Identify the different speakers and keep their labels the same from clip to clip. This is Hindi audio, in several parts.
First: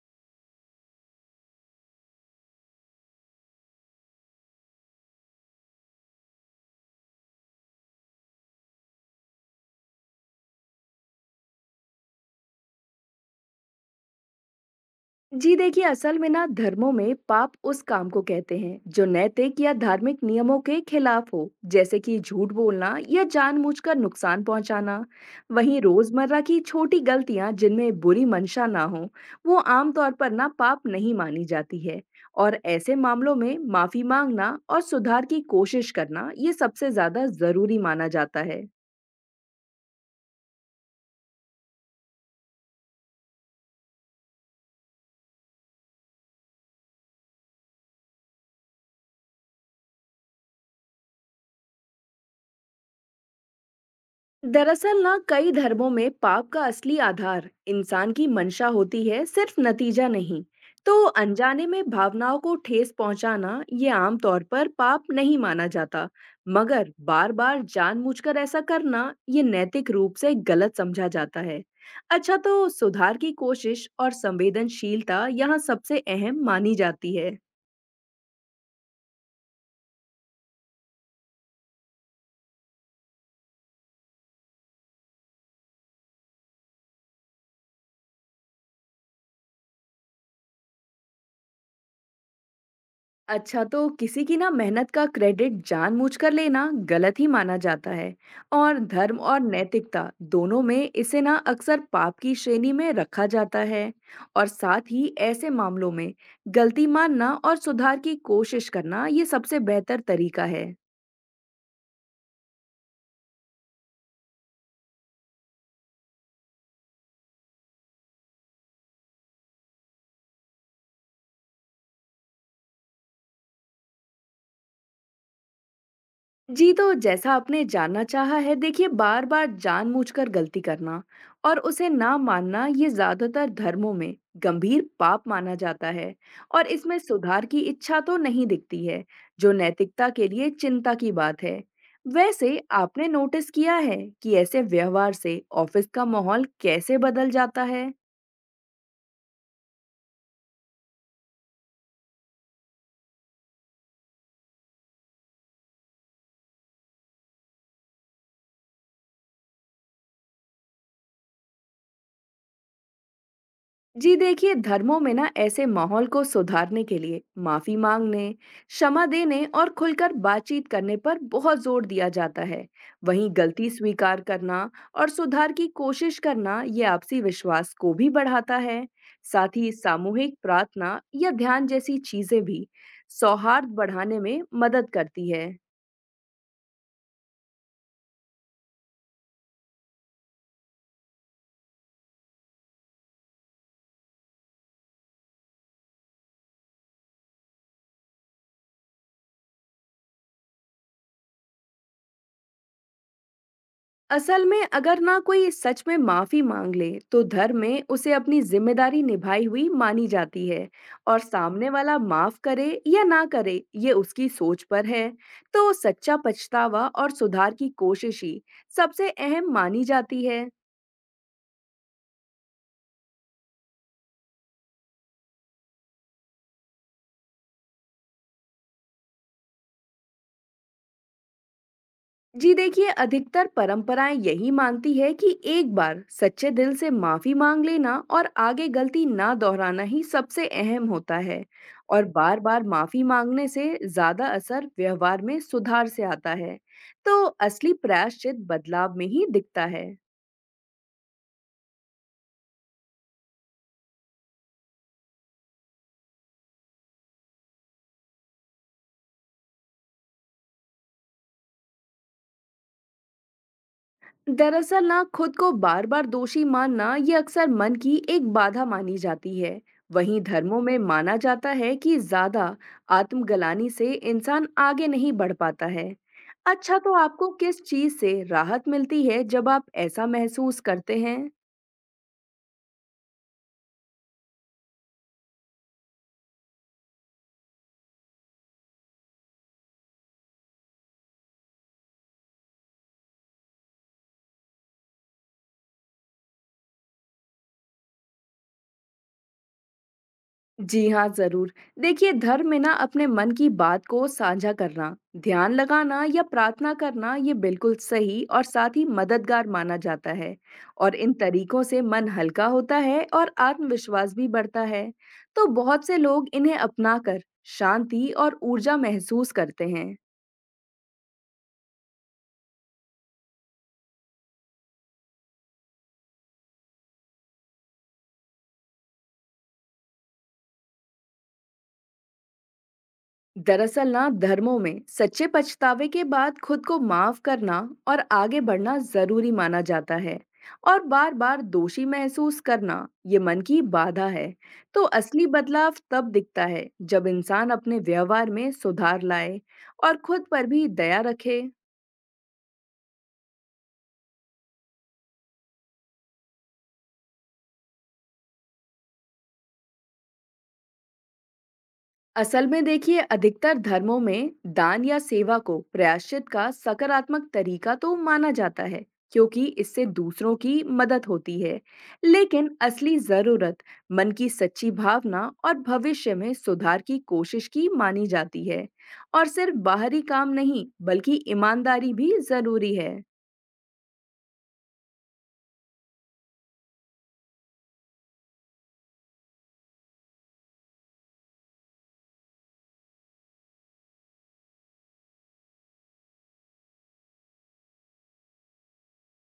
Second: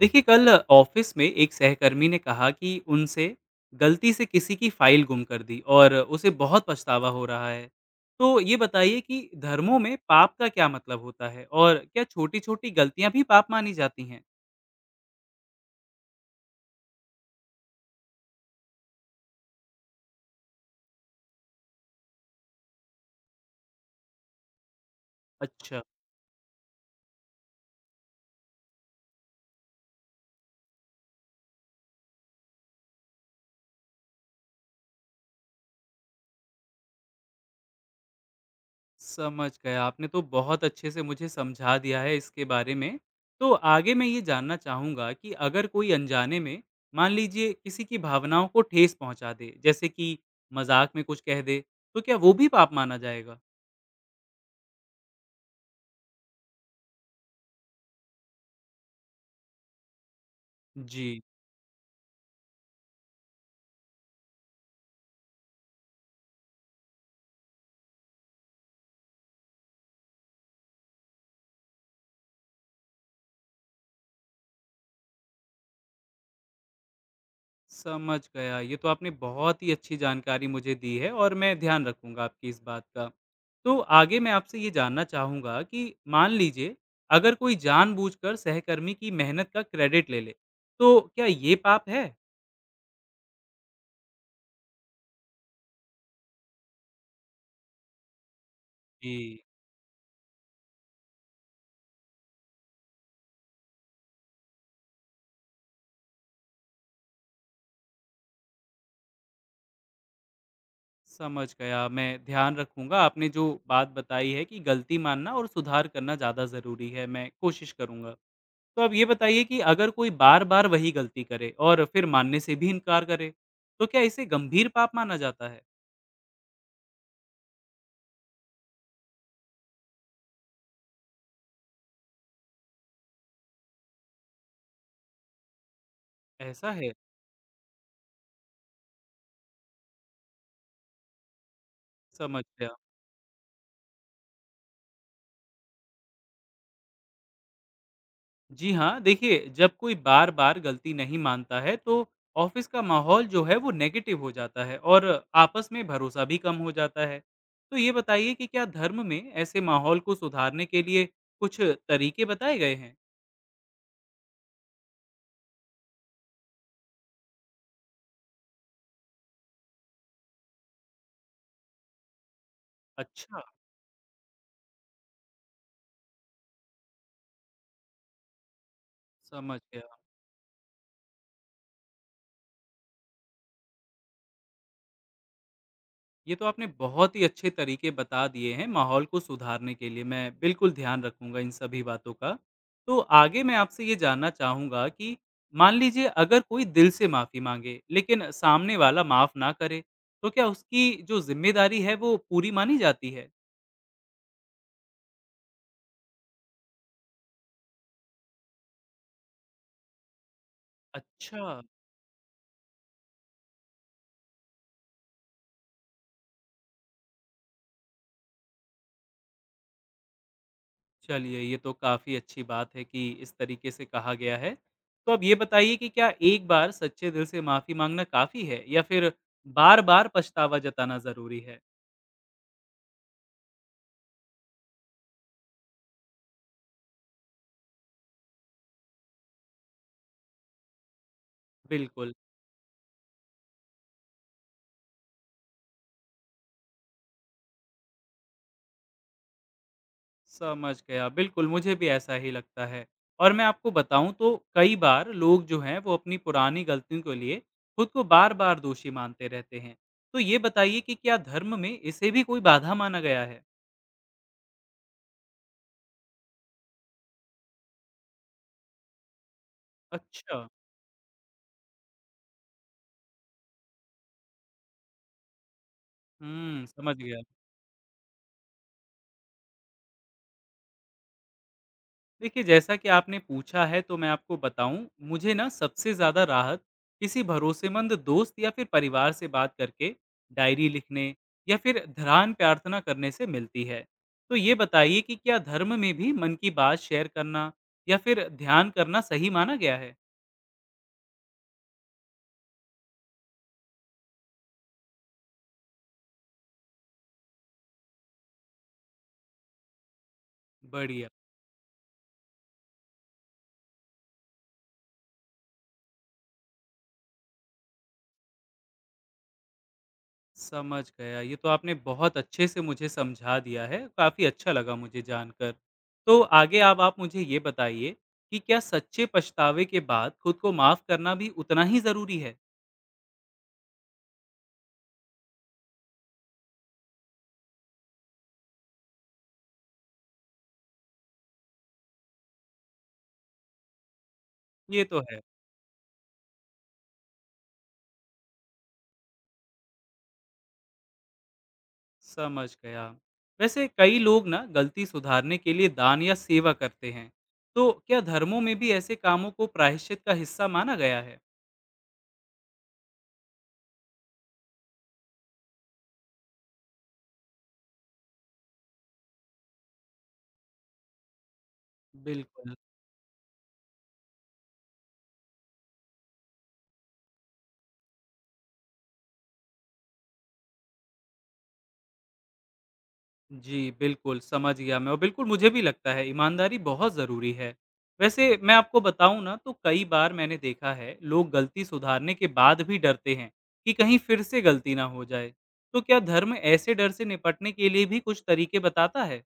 Speaker 1: देखिए, कल ऑफिस में एक सहकर्मी ने कहा कि उनसे गलती से किसी की फाइल गुम कर दी और उसे बहुत पछतावा हो रहा है। तो ये बताइए कि धर्मों में पाप का क्या मतलब होता है और क्या छोटी छोटी गलतियां भी पाप मानी जाती हैं।
Speaker 2: जी देखिए असल में ना धर्मों में पाप उस काम को कहते हैं जो नैतिक या धार्मिक नियमों के खिलाफ हो। जैसे कि झूठ बोलना या जानबूझकर नुकसान पहुंचाना। वहीं
Speaker 1: अच्छा।
Speaker 2: रोजमर्रा की छोटी गलतियां जिनमें बुरी मंशा ना हो वो आमतौर पर ना पाप नहीं मानी जाती है। और ऐसे मामलों में माफी मांगना और सुधार की कोशिश करना ये सबसे ज्यादा जरूरी माना जाता है।
Speaker 1: समझ गया, आपने तो बहुत अच्छे से मुझे समझा दिया है इसके बारे में। तो आगे मैं ये जानना चाहूँगा कि अगर कोई अनजाने में मान लीजिए किसी की भावनाओं को ठेस पहुँचा दे, जैसे कि मजाक में कुछ कह दे, तो क्या वो भी पाप माना जाएगा।
Speaker 2: दरअसल ना कई धर्मों में पाप का असली आधार इंसान की मंशा होती है, सिर्फ नतीजा नहीं। तो
Speaker 1: जी।
Speaker 2: अनजाने में भावनाओं को ठेस पहुंचाना ये आमतौर पर पाप नहीं माना जाता। मगर बार बार जानबूझकर ऐसा करना ये नैतिक रूप से गलत समझा जाता है। अच्छा, तो सुधार की कोशिश और संवेदनशीलता यहाँ सबसे अहम मानी जाती है।
Speaker 1: समझ गया। ये तो आपने बहुत ही अच्छी जानकारी मुझे दी है और मैं ध्यान रखूँगा आपकी इस बात का। तो आगे मैं आपसे ये जानना चाहूँगा कि मान लीजिए अगर कोई जानबूझकर सहकर्मी की मेहनत का क्रेडिट ले ले, तो क्या ये पाप है?
Speaker 2: अच्छा, तो किसी की ना मेहनत का क्रेडिट जानबूझकर लेना गलत ही माना जाता है। और धर्म और
Speaker 1: जी।
Speaker 2: नैतिकता दोनों में इसे ना अक्सर पाप की श्रेणी में रखा जाता है। और साथ ही ऐसे मामलों में गलती मानना और सुधार की कोशिश करना ये सबसे बेहतर तरीका है।
Speaker 1: समझ गया। मैं ध्यान रखूँगा, आपने जो बात बताई है कि गलती मानना और सुधार करना ज़्यादा ज़रूरी है, मैं कोशिश करूँगा। तो आप ये बताइए कि अगर कोई बार-बार वही गलती करे और फिर मानने से भी इनकार करे, तो क्या इसे गंभीर पाप माना जाता है?
Speaker 2: जी, तो जैसा आपने जानना चाहा है, देखिए बार-बार जानबूझकर गलती करना और उसे ना मानना ये ज़्यादातर धर्मों में गंभीर पाप माना जाता है। और
Speaker 1: ऐसा है।
Speaker 2: इसमें सुधार की इच्छा तो नहीं दिखती है, जो नैतिकता के लिए चिंता की बात है।
Speaker 1: समझ
Speaker 2: वैसे
Speaker 1: गया।
Speaker 2: आपने नोटिस किया है कि ऐसे व्यवहार से ऑफिस का माहौल कैसे बदल जाता है?
Speaker 1: जी हाँ, देखिए जब कोई बार-बार गलती नहीं मानता है तो ऑफिस का माहौल जो है वो नेगेटिव हो जाता है और आपस में भरोसा भी कम हो जाता है। तो ये बताइए कि क्या धर्म में ऐसे माहौल को सुधारने के लिए कुछ तरीके बताए गए हैं?
Speaker 2: जी देखिए धर्मों में ना ऐसे माहौल को सुधारने के लिए माफी मांगने, क्षमा देने और खुलकर बातचीत करने पर बहुत जोर दिया जाता है। वहीं
Speaker 1: अच्छा।
Speaker 2: गलती स्वीकार करना और सुधार की कोशिश करना ये आपसी विश्वास को भी बढ़ाता है। साथ
Speaker 1: समझ
Speaker 2: ही
Speaker 1: गया।
Speaker 2: सामूहिक प्रार्थना या ध्यान जैसी चीजें भी सौहार्द बढ़ाने में मदद करती है।
Speaker 1: ये तो आपने बहुत ही अच्छे तरीके बता दिए हैं माहौल को सुधारने के लिए। मैं बिल्कुल ध्यान रखूँगा इन सभी बातों का। तो आगे मैं आपसे ये जानना चाहूँगा कि मान लीजिए अगर कोई दिल से माफ़ी माँगे, लेकिन सामने वाला माफ़ ना करे, तो क्या उसकी जो ज़िम्मेदारी है वो पूरी मानी जाती है?
Speaker 2: असल में अगर ना कोई सच में माफी मांग ले तो धर्म में उसे अपनी जिम्मेदारी निभाई हुई मानी जाती है। और
Speaker 1: अच्छा।
Speaker 2: सामने वाला माफ करे या ना करे ये उसकी सोच पर है। तो सच्चा पछतावा और सुधार की कोशिश ही सबसे अहम मानी जाती है।
Speaker 1: चलिए ये तो काफ़ी अच्छी बात है कि इस तरीके से कहा गया है। तो अब ये बताइए कि क्या एक बार सच्चे दिल से माफ़ी माँगना काफ़ी है या फिर बार-बार पछतावा जताना ज़रूरी है?
Speaker 2: जी देखिए अधिकतर परंपराएं यही मानती है कि एक बार सच्चे दिल से माफी मांग लेना और आगे गलती ना दोहराना ही सबसे अहम होता है। और
Speaker 1: बिल्कुल।
Speaker 2: बार बार माफी मांगने से ज्यादा असर व्यवहार में सुधार से आता है। तो असली प्रायश्चित बदलाव में ही दिखता है।
Speaker 1: समझ गया, बिल्कुल मुझे भी ऐसा ही लगता है। और मैं आपको बताऊँ तो कई बार लोग जो हैं वो अपनी पुरानी गलतियों के लिए खुद को बार-बार दोषी मानते रहते हैं। तो ये बताइए कि क्या धर्म में इसे भी कोई बाधा माना गया है?
Speaker 2: दरअसल ना खुद को बार बार दोषी मानना ये अक्सर मन की एक बाधा मानी जाती है। वहीं
Speaker 1: अच्छा।
Speaker 2: धर्मों में माना जाता है कि ज्यादा आत्मगलानी से इंसान आगे नहीं बढ़ पाता है।
Speaker 1: हुँ,
Speaker 2: अच्छा, तो
Speaker 1: समझ गया।
Speaker 2: आपको किस चीज से राहत मिलती है जब आप ऐसा महसूस करते हैं?
Speaker 1: देखिए, जैसा कि आपने पूछा है तो मैं आपको बताऊँ, मुझे ना सबसे ज़्यादा राहत किसी भरोसेमंद दोस्त या फिर परिवार से बात करके, डायरी लिखने, या फिर ध्यान प्रार्थना करने से मिलती है। तो ये बताइए कि क्या धर्म में भी मन की बात शेयर करना या फिर ध्यान करना सही माना गया है?
Speaker 2: जी हाँ, ज़रूर। देखिए, धर्म में ना अपने मन की बात को साझा करना, ध्यान लगाना या प्रार्थना करना ये बिल्कुल सही और साथ ही मददगार माना जाता है। और
Speaker 1: बढ़िया।
Speaker 2: इन तरीकों से मन हल्का होता है और आत्मविश्वास भी बढ़ता है। तो बहुत से लोग इन्हें अपनाकर शांति और ऊर्जा महसूस करते हैं।
Speaker 1: समझ गया। ये तो आपने बहुत अच्छे से मुझे समझा दिया है, काफ़ी अच्छा लगा मुझे जानकर। तो आगे अब आप मुझे ये बताइए कि क्या सच्चे पछतावे के बाद खुद को माफ़ करना भी उतना ही ज़रूरी है?
Speaker 2: दरअसल ना धर्मों में सच्चे पछतावे के बाद खुद को माफ करना और आगे बढ़ना जरूरी माना जाता है। और बार बार दोषी महसूस करना ये मन की बाधा है। तो
Speaker 1: ये तो है।
Speaker 2: असली बदलाव तब दिखता है जब इंसान अपने व्यवहार में सुधार लाए और खुद पर भी दया रखे।
Speaker 1: समझ गया। वैसे कई लोग ना गलती सुधारने के लिए दान या सेवा करते हैं। तो क्या धर्मों में भी ऐसे कामों को प्रायश्चित का हिस्सा माना गया है?
Speaker 2: असल में देखिए अधिकतर धर्मों में दान या सेवा को प्रायश्चित का सकारात्मक तरीका तो माना जाता है, क्योंकि इससे दूसरों की मदद होती है। लेकिन
Speaker 1: बिल्कुल।
Speaker 2: असली जरूरत मन की सच्ची भावना और भविष्य में सुधार की कोशिश की मानी जाती है। और सिर्फ बाहरी काम नहीं बल्कि ईमानदारी भी जरूरी है।
Speaker 1: जी, बिल्कुल, समझ गया मैं, और बिल्कुल मुझे भी लगता है ईमानदारी बहुत ज़रूरी है। वैसे मैं आपको बताऊँ ना तो कई बार मैंने देखा है लोग गलती सुधारने के बाद भी डरते हैं कि कहीं फिर से गलती ना हो जाए। तो क्या धर्म ऐसे डर से निपटने के लिए भी कुछ तरीके बताता है?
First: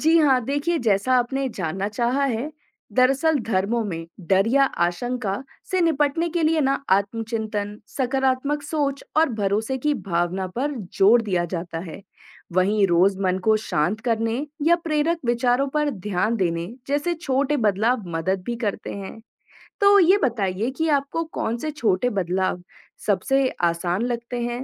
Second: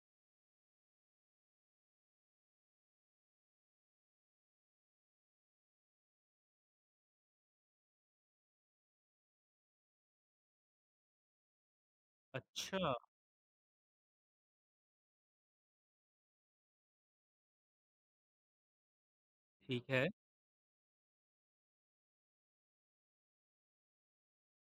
Speaker 2: जी हाँ देखिए जैसा आपने जानना चाहा है, दरअसल धर्मों में डर या आशंका से निपटने के लिए ना आत्मचिंतन, सकारात्मक सोच और भरोसे की भावना पर जोर दिया जाता है। वहीं
Speaker 1: अच्छा।
Speaker 2: रोज मन को शांत करने या प्रेरक विचारों पर ध्यान देने जैसे छोटे बदलाव मदद भी करते हैं।
Speaker 1: ठीक
Speaker 2: तो
Speaker 1: है।
Speaker 2: ये बताइए कि आपको कौन से छोटे बदलाव सबसे आसान लगते हैं?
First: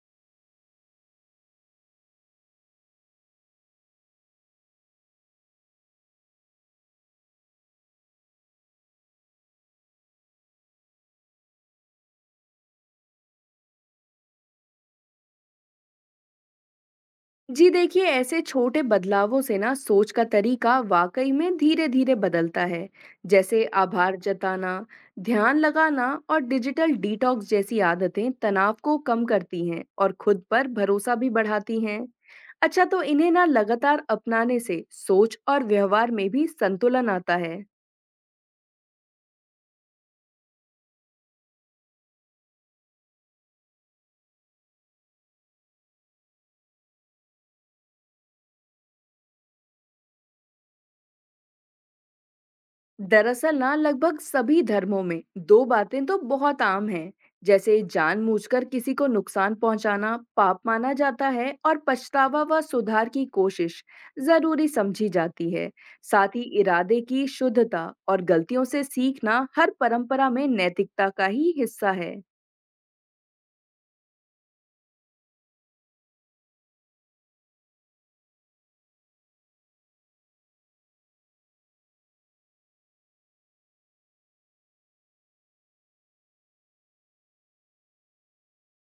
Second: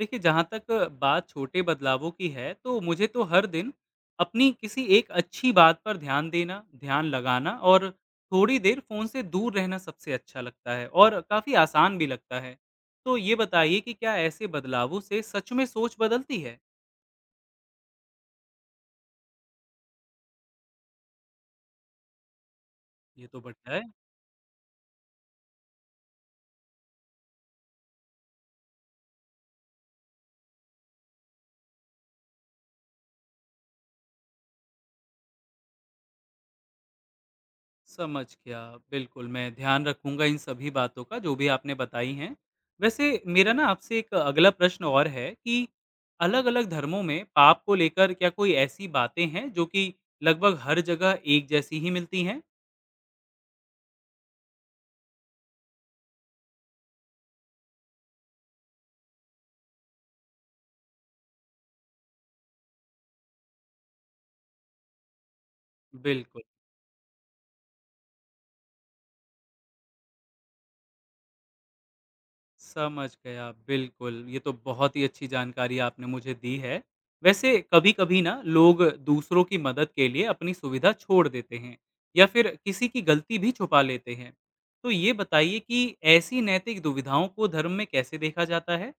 Speaker 1: देखिए, जहाँ तक बात छोटे बदलावों की है, तो मुझे तो हर दिन अपनी किसी एक अच्छी बात पर ध्यान देना, ध्यान लगाना और थोड़ी देर फ़ोन से दूर रहना सबसे अच्छा लगता है और काफ़ी आसान भी लगता है। तो ये बताइए कि क्या ऐसे बदलावों से सच में सोच बदलती है?
Speaker 2: जी देखिए ऐसे छोटे बदलावों से ना सोच का तरीका वाकई में धीरे धीरे बदलता है।
Speaker 1: ये तो
Speaker 2: जैसे
Speaker 1: बढ़िया है।
Speaker 2: आभार जताना, ध्यान लगाना और डिजिटल डिटॉक्स जैसी आदतें तनाव को कम करती हैं और खुद पर भरोसा भी बढ़ाती हैं। अच्छा, तो इन्हें ना लगातार अपनाने से सोच और व्यवहार में भी संतुलन आता है।
Speaker 1: समझ गया। बिल्कुल, मैं ध्यान रखूँगा इन सभी बातों का जो भी आपने बताई हैं। वैसे मेरा ना आपसे एक अगला प्रश्न और है कि अलग-अलग धर्मों में पाप को लेकर क्या कोई ऐसी बातें हैं जो कि लगभग हर जगह एक जैसी ही मिलती हैं?
Speaker 2: दरअसल ना लगभग सभी धर्मों में दो बातें तो बहुत आम हैं। जैसे जानबूझकर किसी को नुकसान पहुंचाना पाप माना जाता है और पछतावा व सुधार की कोशिश जरूरी समझी जाती है। साथ
Speaker 1: बिल्कुल।
Speaker 2: ही इरादे की शुद्धता और गलतियों से सीखना हर परंपरा में नैतिकता का ही हिस्सा है।
Speaker 1: समझ गया, बिल्कुल। ये तो बहुत ही अच्छी जानकारी आपने मुझे दी है। वैसे कभी-कभी ना लोग दूसरों की मदद के लिए अपनी सुविधा छोड़ देते हैं या फिर किसी की गलती भी छुपा लेते हैं। तो ये बताइए कि ऐसी नैतिक दुविधाओं को धर्म में कैसे देखा जाता है?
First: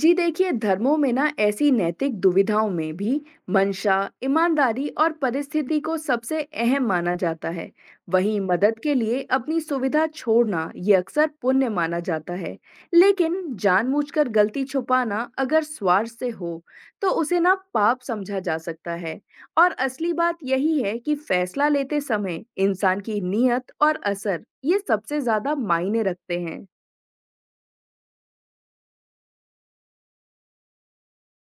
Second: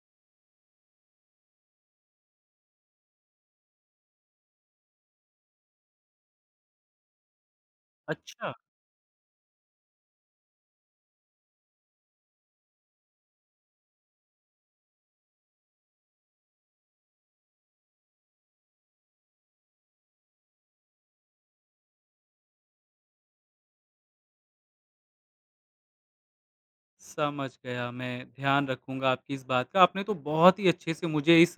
Speaker 2: जी देखिए धर्मों में ना ऐसी नैतिक दुविधाओं में भी मंशा, ईमानदारी और परिस्थिति को सबसे अहम माना जाता है। वहीं
Speaker 1: अच्छा।
Speaker 2: मदद के लिए अपनी सुविधा छोड़ना ये अक्सर पुण्य माना जाता है। लेकिन जानबूझकर गलती छुपाना अगर स्वार्थ से हो तो उसे ना पाप समझा जा सकता है। और असली बात यही है कि फैसला लेते समय इंसान की नीयत और असर ये सबसे ज्यादा मायने रखते हैं।
Speaker 1: समझ गया, मैं ध्यान रखूँगा आपकी इस बात का। आपने तो बहुत ही अच्छे से मुझे इस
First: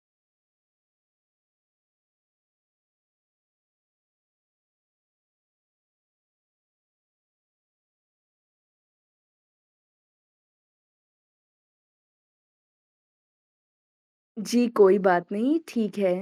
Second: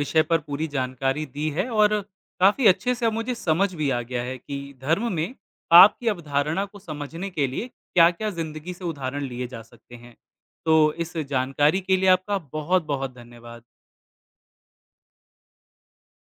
Speaker 1: विषय पर पूरी जानकारी दी है और काफ़ी अच्छे से अब मुझे समझ भी आ गया है कि धर्म में पाप की अवधारणा को समझने के लिए क्या-क्या ज़िंदगी से उदाहरण लिए जा सकते हैं। तो इस जानकारी के लिए आपका बहुत-बहुत धन्यवाद।
Speaker 2: जी कोई बात नहीं, ठीक है।